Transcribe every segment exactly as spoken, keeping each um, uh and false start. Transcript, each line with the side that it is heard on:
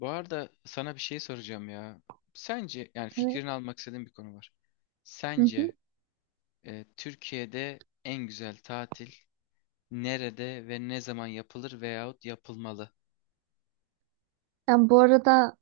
left: Bu arada sana bir şey soracağım ya. Sence yani fikrini
right: Evet.
left: almak istediğim bir konu var.
right: Hı hı.
left: Sence e, Türkiye'de en güzel tatil nerede ve ne zaman yapılır veyahut yapılmalı?
right: Yani bu arada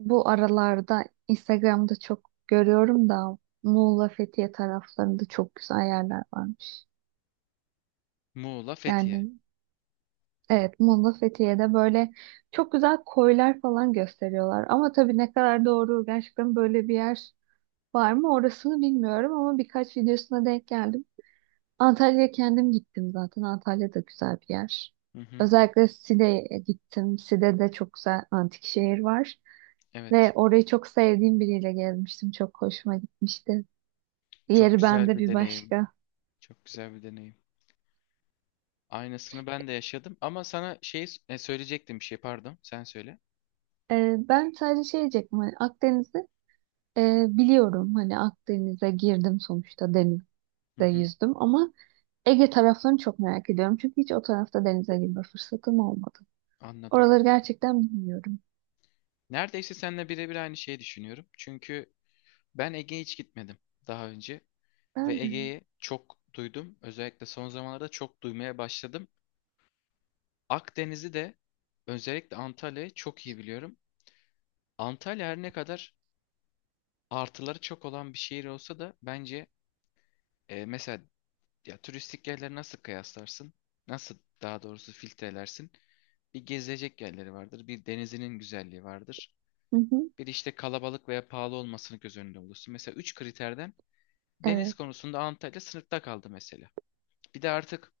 right: bu aralarda Instagram'da çok görüyorum da Muğla Fethiye taraflarında çok güzel yerler varmış.
left: Muğla, Fethiye.
right: Yani evet, Muğla Fethiye'de böyle çok güzel koylar falan gösteriyorlar. Ama tabii ne kadar doğru, gerçekten böyle bir yer var mı orasını bilmiyorum ama birkaç videosuna denk geldim. Antalya'ya kendim gittim zaten. Antalya da güzel bir yer.
left: Hı hı,
right: Özellikle Side'ye gittim. Side'de çok güzel antik şehir var. Ve
left: evet.
right: orayı çok sevdiğim biriyle gezmiştim. Çok hoşuma gitmişti.
left: Çok
right: Yeri
left: güzel
right: bende
left: bir
right: bir
left: deneyim.
right: başka.
left: Çok güzel bir deneyim. Aynısını ben de yaşadım ama sana şey e, söyleyecektim bir şey, pardon. Sen söyle.
right: Ee, ben sadece şey diyecektim. Hani Akdeniz'i e, biliyorum. Hani Akdeniz'e girdim sonuçta. Denizde
left: Hı hı,
right: yüzdüm. Ama Ege taraflarını çok merak ediyorum. Çünkü hiç o tarafta denize girme fırsatım olmadı.
left: anladım.
right: Oraları gerçekten bilmiyorum.
left: Neredeyse seninle birebir aynı şeyi düşünüyorum. Çünkü ben Ege'ye hiç gitmedim daha önce. Ve
right: Ben de.
left: Ege'yi çok duydum. Özellikle son zamanlarda çok duymaya başladım. Akdeniz'i de özellikle Antalya'yı çok iyi biliyorum. Antalya her ne kadar artıları çok olan bir şehir olsa da bence, e, mesela ya turistik yerleri nasıl kıyaslarsın? Nasıl, daha doğrusu, filtrelersin? Bir gezilecek yerleri vardır, bir denizinin güzelliği vardır.
right: Hı hı,
left: Bir işte kalabalık veya pahalı olmasını göz önünde bulursun. Mesela üç kriterden deniz
right: evet.
left: konusunda Antalya sınıfta kaldı mesela. Bir de artık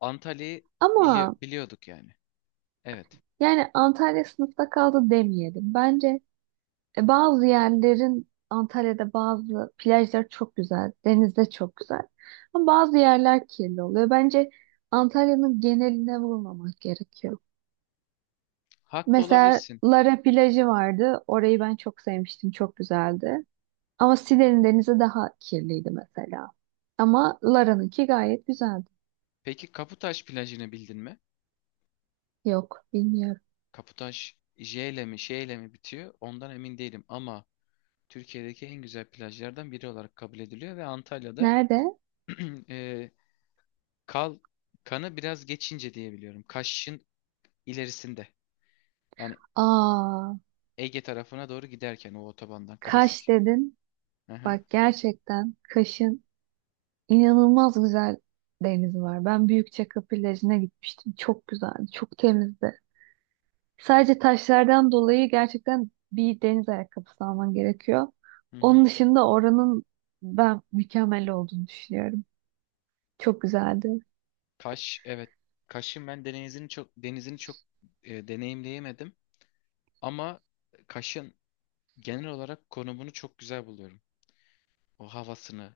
left: Antalya'yı bili-
right: Ama
left: biliyorduk yani. Evet.
right: yani Antalya sınıfta kaldı demeyelim. Bence E, bazı yerlerin, Antalya'da bazı plajlar çok güzel, deniz de çok güzel. Ama bazı yerler kirli oluyor. Bence Antalya'nın geneline vurmamak gerekiyor.
left: Haklı
right: Mesela
left: olabilirsin.
right: Lara plajı vardı. Orayı ben çok sevmiştim, çok güzeldi. Ama Side'nin denizi daha kirliydi mesela. Ama Lara'nınki gayet güzeldi.
left: Peki Kaputaş plajını bildin mi?
right: Yok, bilmiyorum.
left: Kaputaş J ile mi Ş ile mi bitiyor? Ondan emin değilim ama Türkiye'deki en güzel plajlardan biri olarak kabul ediliyor ve Antalya'da
right: Nerede?
left: e, kal kanı biraz geçince diye biliyorum. Kaş'ın ilerisinde. Yani
right: Aa,
left: Ege tarafına doğru giderken o otobandan
right: Kaş
left: klasik.
right: dedin.
left: Hı hı.
right: Bak gerçekten Kaş'ın İnanılmaz güzel deniz var. Ben Büyükçekmece plajına gitmiştim. Çok güzeldi, çok temizdi. Sadece taşlardan dolayı gerçekten bir deniz ayakkabısı alman gerekiyor.
left: Hı hı.
right: Onun dışında oranın ben mükemmel olduğunu düşünüyorum. Çok güzeldi.
left: Kaş, evet. Kaş'ın ben denizini çok denizini çok e, deneyimleyemedim ama Kaş'ın genel olarak konumunu çok güzel buluyorum. O havasını,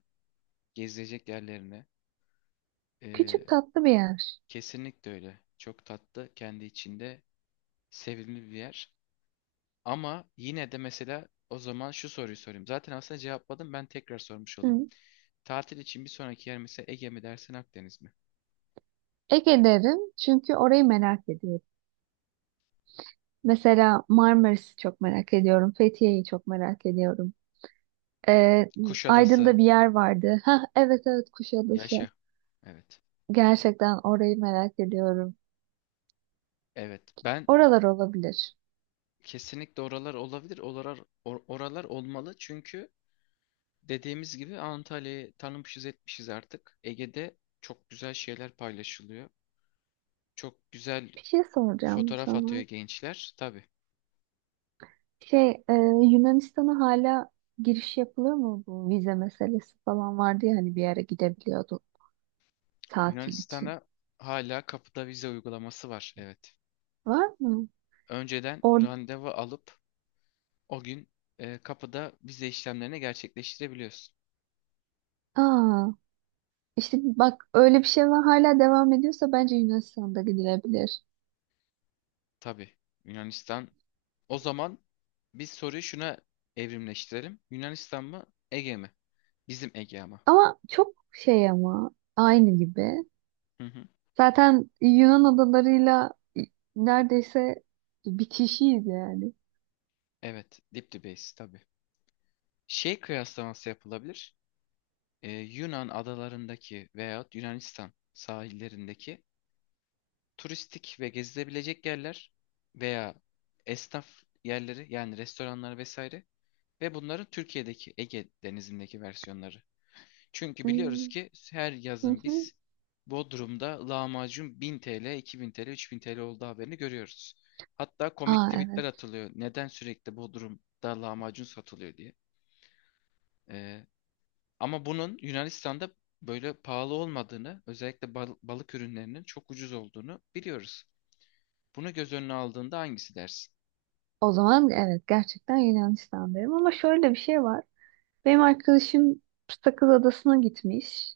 left: gezilecek yerlerini. Ee,
right: Küçük tatlı bir yer.
left: Kesinlikle öyle. Çok tatlı, kendi içinde sevimli bir yer. Ama yine de, mesela, o zaman şu soruyu sorayım. Zaten aslında cevapladım, ben tekrar sormuş olayım.
right: Hı.
left: Tatil için bir sonraki yer mesela Ege mi dersin, Akdeniz mi?
right: Ege derim çünkü orayı merak ediyorum. Mesela Marmaris'i çok merak ediyorum. Fethiye'yi çok merak ediyorum. Ee,
left: Kuşadası,
right: Aydın'da bir yer vardı. Ha evet evet, Kuşadası.
left: yaşa. Evet.
right: Gerçekten orayı merak ediyorum.
left: Evet. Ben
right: Oralar olabilir.
left: kesinlikle oralar olabilir. Oralar, or- oralar olmalı çünkü dediğimiz gibi Antalya'yı tanımışız etmişiz artık. Ege'de çok güzel şeyler paylaşılıyor. Çok güzel
right: Bir şey soracağım
left: fotoğraf atıyor
right: sana.
left: gençler. Tabii.
right: Şey, e, Yunanistan'a hala giriş yapılıyor mu? Bu vize meselesi falan vardı ya, hani bir yere gidebiliyordu tatil için.
left: Yunanistan'a hala kapıda vize uygulaması var. Evet.
right: Var mı?
left: Önceden
right: Or
left: randevu alıp o gün e, kapıda vize işlemlerini gerçekleştirebiliyorsun.
right: Aa, işte bak, öyle bir şey var hala, devam ediyorsa bence Yunanistan'da gidilebilir.
left: Tabii Yunanistan. O zaman biz soruyu şuna evrimleştirelim. Yunanistan mı Ege mi? Bizim Ege ama.
right: Ama çok şey, ama aynı gibi.
left: Hı hı.
right: Zaten Yunan adalarıyla neredeyse bir, yani.
left: Evet, dip dibeyiz tabii. Şey kıyaslaması yapılabilir. Ee, Yunan adalarındaki veyahut Yunanistan sahillerindeki turistik ve gezilebilecek yerler veya esnaf yerleri, yani restoranlar vesaire, ve bunların Türkiye'deki Ege Denizi'ndeki versiyonları. Çünkü biliyoruz
right: Hmm.
left: ki her yazın biz Bodrum'da lahmacun bin T L, iki bin T L, üç bin T L olduğu haberini görüyoruz. Hatta komik
right: Aa
left: tweetler
right: evet.
left: atılıyor. Neden sürekli Bodrum'da lahmacun satılıyor diye. Ee, Ama bunun Yunanistan'da böyle pahalı olmadığını, özellikle bal- balık ürünlerinin çok ucuz olduğunu biliyoruz. Bunu göz önüne aldığında hangisi dersin?
right: O zaman evet, gerçekten Yunanistan'dayım, ama şöyle bir şey var. Benim arkadaşım Sakız Adası'na gitmiş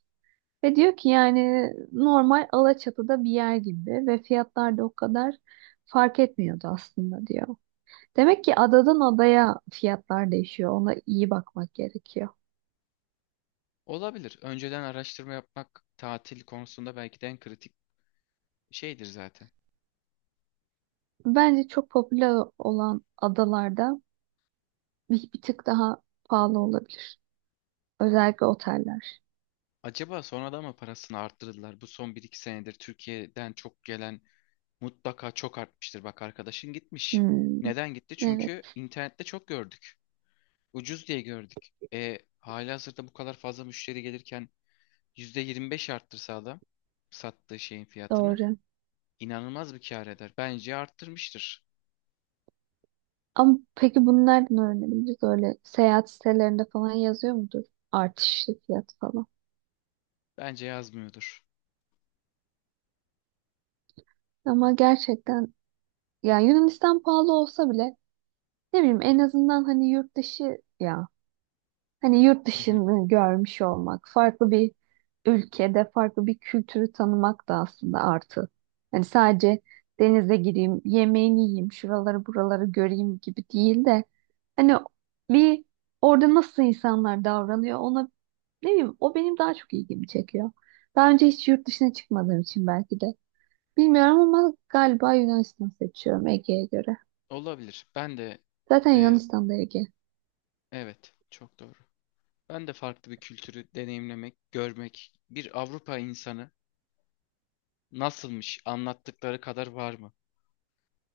right: ve diyor ki yani normal Alaçatı'da bir yer gibi ve fiyatlar da o kadar fark etmiyordu aslında, diyor. Demek ki adadan adaya fiyatlar değişiyor. Ona iyi bakmak gerekiyor.
left: Olabilir. Önceden araştırma yapmak tatil konusunda belki de en kritik şeydir zaten.
right: Bence çok popüler olan adalarda bir, bir tık daha pahalı olabilir. Özellikle oteller.
left: Acaba sonradan mı parasını arttırdılar? Bu son bir iki senedir Türkiye'den çok gelen mutlaka çok artmıştır. Bak, arkadaşın gitmiş.
right: Hmm,
left: Neden gitti? Çünkü
right: evet
left: internette çok gördük. Ucuz diye gördük. E, halihazırda bu kadar fazla müşteri gelirken Yüzde yirmi beş arttırsa adam sattığı şeyin fiyatını,
right: doğru.
left: inanılmaz bir kâr eder. Bence arttırmıştır.
right: Ama peki bunu nereden öğrenebiliriz? Öyle seyahat sitelerinde falan yazıyor mudur? Artışlı fiyat falan.
left: Bence yazmıyordur.
right: Ama gerçekten yani Yunanistan pahalı olsa bile, ne bileyim, en azından hani yurt dışı ya, hani yurt
left: Hı hı.
right: dışını görmüş olmak, farklı bir ülkede farklı bir kültürü tanımak da aslında artı. Hani sadece denize gireyim, yemeğini yiyeyim, şuraları buraları göreyim gibi değil de, hani bir orada nasıl insanlar davranıyor ona, ne bileyim, o benim daha çok ilgimi çekiyor. Daha önce hiç yurt dışına çıkmadığım için belki de. Bilmiyorum ama galiba Yunanistan seçiyorum Ege'ye göre.
left: Olabilir. Ben de
right: Zaten
left: e,
right: Yunanistan'da Ege.
left: evet, çok doğru. Ben de farklı bir kültürü deneyimlemek, görmek, bir Avrupa insanı nasılmış, anlattıkları kadar var mı?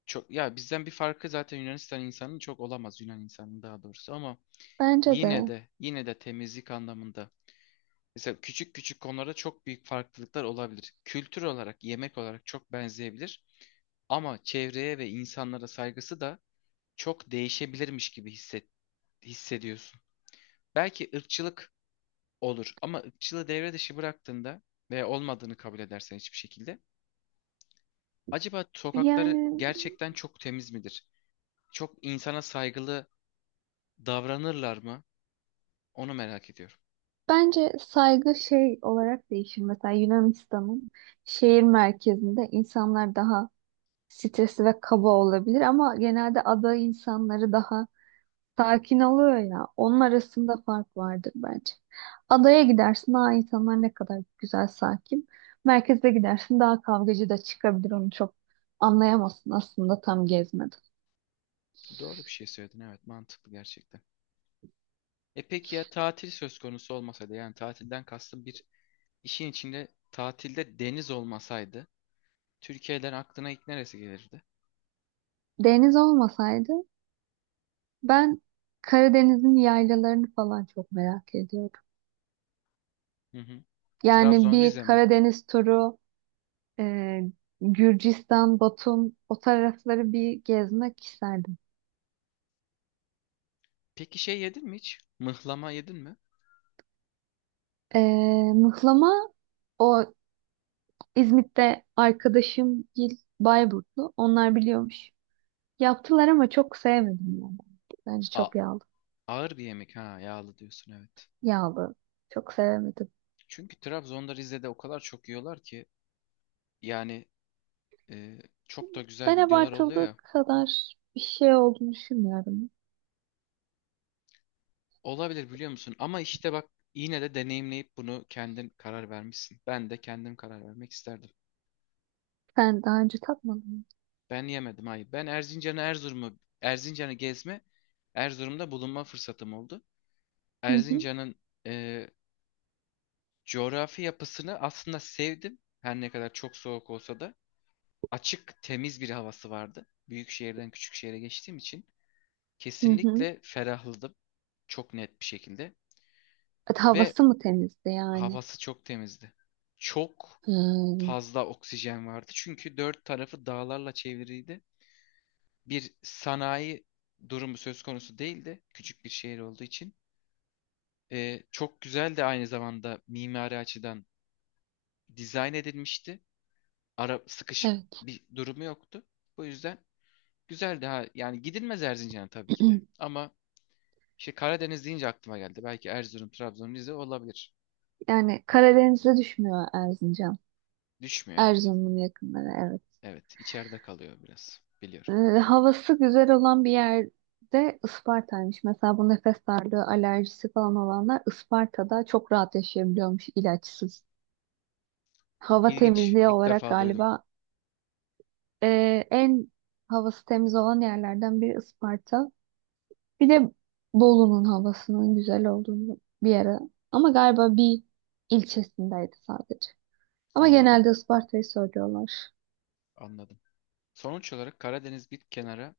left: Çok ya, bizden bir farkı zaten Yunanistan insanının çok olamaz, Yunan insanının daha doğrusu, ama
right: Bence
left: yine
right: de.
left: de, yine de temizlik anlamında, mesela küçük küçük konularda çok büyük farklılıklar olabilir. Kültür olarak, yemek olarak çok benzeyebilir. Ama çevreye ve insanlara saygısı da çok değişebilirmiş gibi hisset, hissediyorsun. Belki ırkçılık olur ama ırkçılığı devre dışı bıraktığında ve olmadığını kabul edersen, hiçbir şekilde, acaba sokakları
right: Yani
left: gerçekten çok temiz midir? Çok insana saygılı davranırlar mı? Onu merak ediyorum.
right: bence saygı şey olarak değişir. Mesela Yunanistan'ın şehir merkezinde insanlar daha stresli ve kaba olabilir ama genelde ada insanları daha sakin oluyor ya. Onun arasında fark vardır bence. Adaya gidersin, aa insanlar ne kadar güzel, sakin. Merkeze gidersin, daha kavgacı da çıkabilir. Onu çok anlayamazsın aslında tam gezmeden.
left: Doğru bir şey söyledin, evet, mantıklı gerçekten. E peki ya tatil söz konusu olmasaydı, yani tatilden kastım bir işin içinde tatilde deniz olmasaydı, Türkiye'den aklına ilk neresi gelirdi?
right: Deniz olmasaydı, ben Karadeniz'in yaylalarını falan çok merak ediyorum.
left: Hı hı.
right: Yani
left: Trabzon,
right: bir
left: Rize mi?
right: Karadeniz turu, e, Gürcistan, Batum, o tarafları bir gezmek isterdim.
left: Peki şey yedin mi hiç? Mıhlama yedin mi?
right: E, Mıhlama, o İzmit'te arkadaşım Gil Bayburtlu. Onlar biliyormuş. Yaptılar ama çok sevmedim yani. Bence
left: A
right: çok yağlı.
left: ağır bir yemek ha, yağlı diyorsun, evet.
right: Yağlı. Çok sevemedim.
left: Çünkü Trabzon'da, Rize'de o kadar çok yiyorlar ki, yani, e, çok da güzel
right: Ben
left: videolar oluyor
right: abartıldığı
left: ya.
right: kadar bir şey olduğunu düşünmüyorum.
left: Olabilir, biliyor musun? Ama işte bak, yine de deneyimleyip bunu kendin karar vermişsin. Ben de kendim karar vermek isterdim.
right: Sen daha önce tatmadın mı?
left: Ben yemedim, hayır. Ben Erzincan'ı Erzurum'u Erzincan'ı gezme, Erzurum'da bulunma fırsatım oldu.
right: Hı hı.
left: Erzincan'ın e, coğrafi yapısını aslında sevdim. Her ne kadar çok soğuk olsa da açık, temiz bir havası vardı. Büyük şehirden küçük şehre geçtiğim için
right: Hı hı.
left: kesinlikle ferahladım. Çok net bir şekilde
right: Evet,
left: ve
right: havası mı temizdi yani?
left: havası çok temizdi. Çok
right: Hmm,
left: fazla oksijen vardı. Çünkü dört tarafı dağlarla çevriydi, bir sanayi durumu söz konusu değildi. Küçük bir şehir olduğu için. Ee, çok güzel de aynı zamanda mimari açıdan dizayn edilmişti. Ara sıkışık
right: evet.
left: bir durumu yoktu. Bu yüzden güzel, daha yani gidilmez Erzincan'a tabii ki de. Ama işte Karadeniz deyince aklıma geldi. Belki Erzurum, Trabzon, Rize olabilir.
right: Yani Karadeniz'e düşmüyor Erzincan.
left: Düşmüyor, evet.
right: Erzurum'un yakınları evet.
left: Evet, içeride kalıyor biraz.
right: e,
left: Biliyorum.
right: Havası güzel olan bir yerde Isparta'ymış. Mesela bu nefes darlığı, alerjisi falan olanlar Isparta'da çok rahat yaşayabiliyormuş ilaçsız. Hava
left: İlginç.
right: temizliği
left: İlk
right: olarak
left: defa duydum.
right: galiba e, en havası temiz olan yerlerden biri Isparta. Bir de Bolu'nun havasının güzel olduğunu bir yere. Ama galiba bir ilçesindeydi sadece. Ama
left: Anladım.
right: genelde Isparta'yı söylüyorlar.
left: Anladım. Sonuç olarak Karadeniz bir kenara,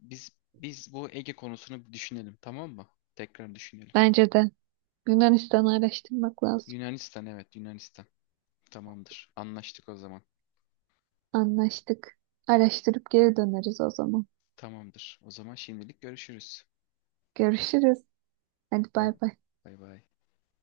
left: Biz biz bu Ege konusunu bir düşünelim, tamam mı? Tekrar düşünelim.
right: Bence de Yunanistan'ı araştırmak lazım.
left: Yunanistan, evet Yunanistan. Tamamdır. Anlaştık o zaman.
right: Anlaştık. Araştırıp geri döneriz o zaman.
left: Tamamdır. O zaman şimdilik görüşürüz.
right: Görüşürüz. Hadi
left: Bay,
right: bay bay.
left: bay, bay.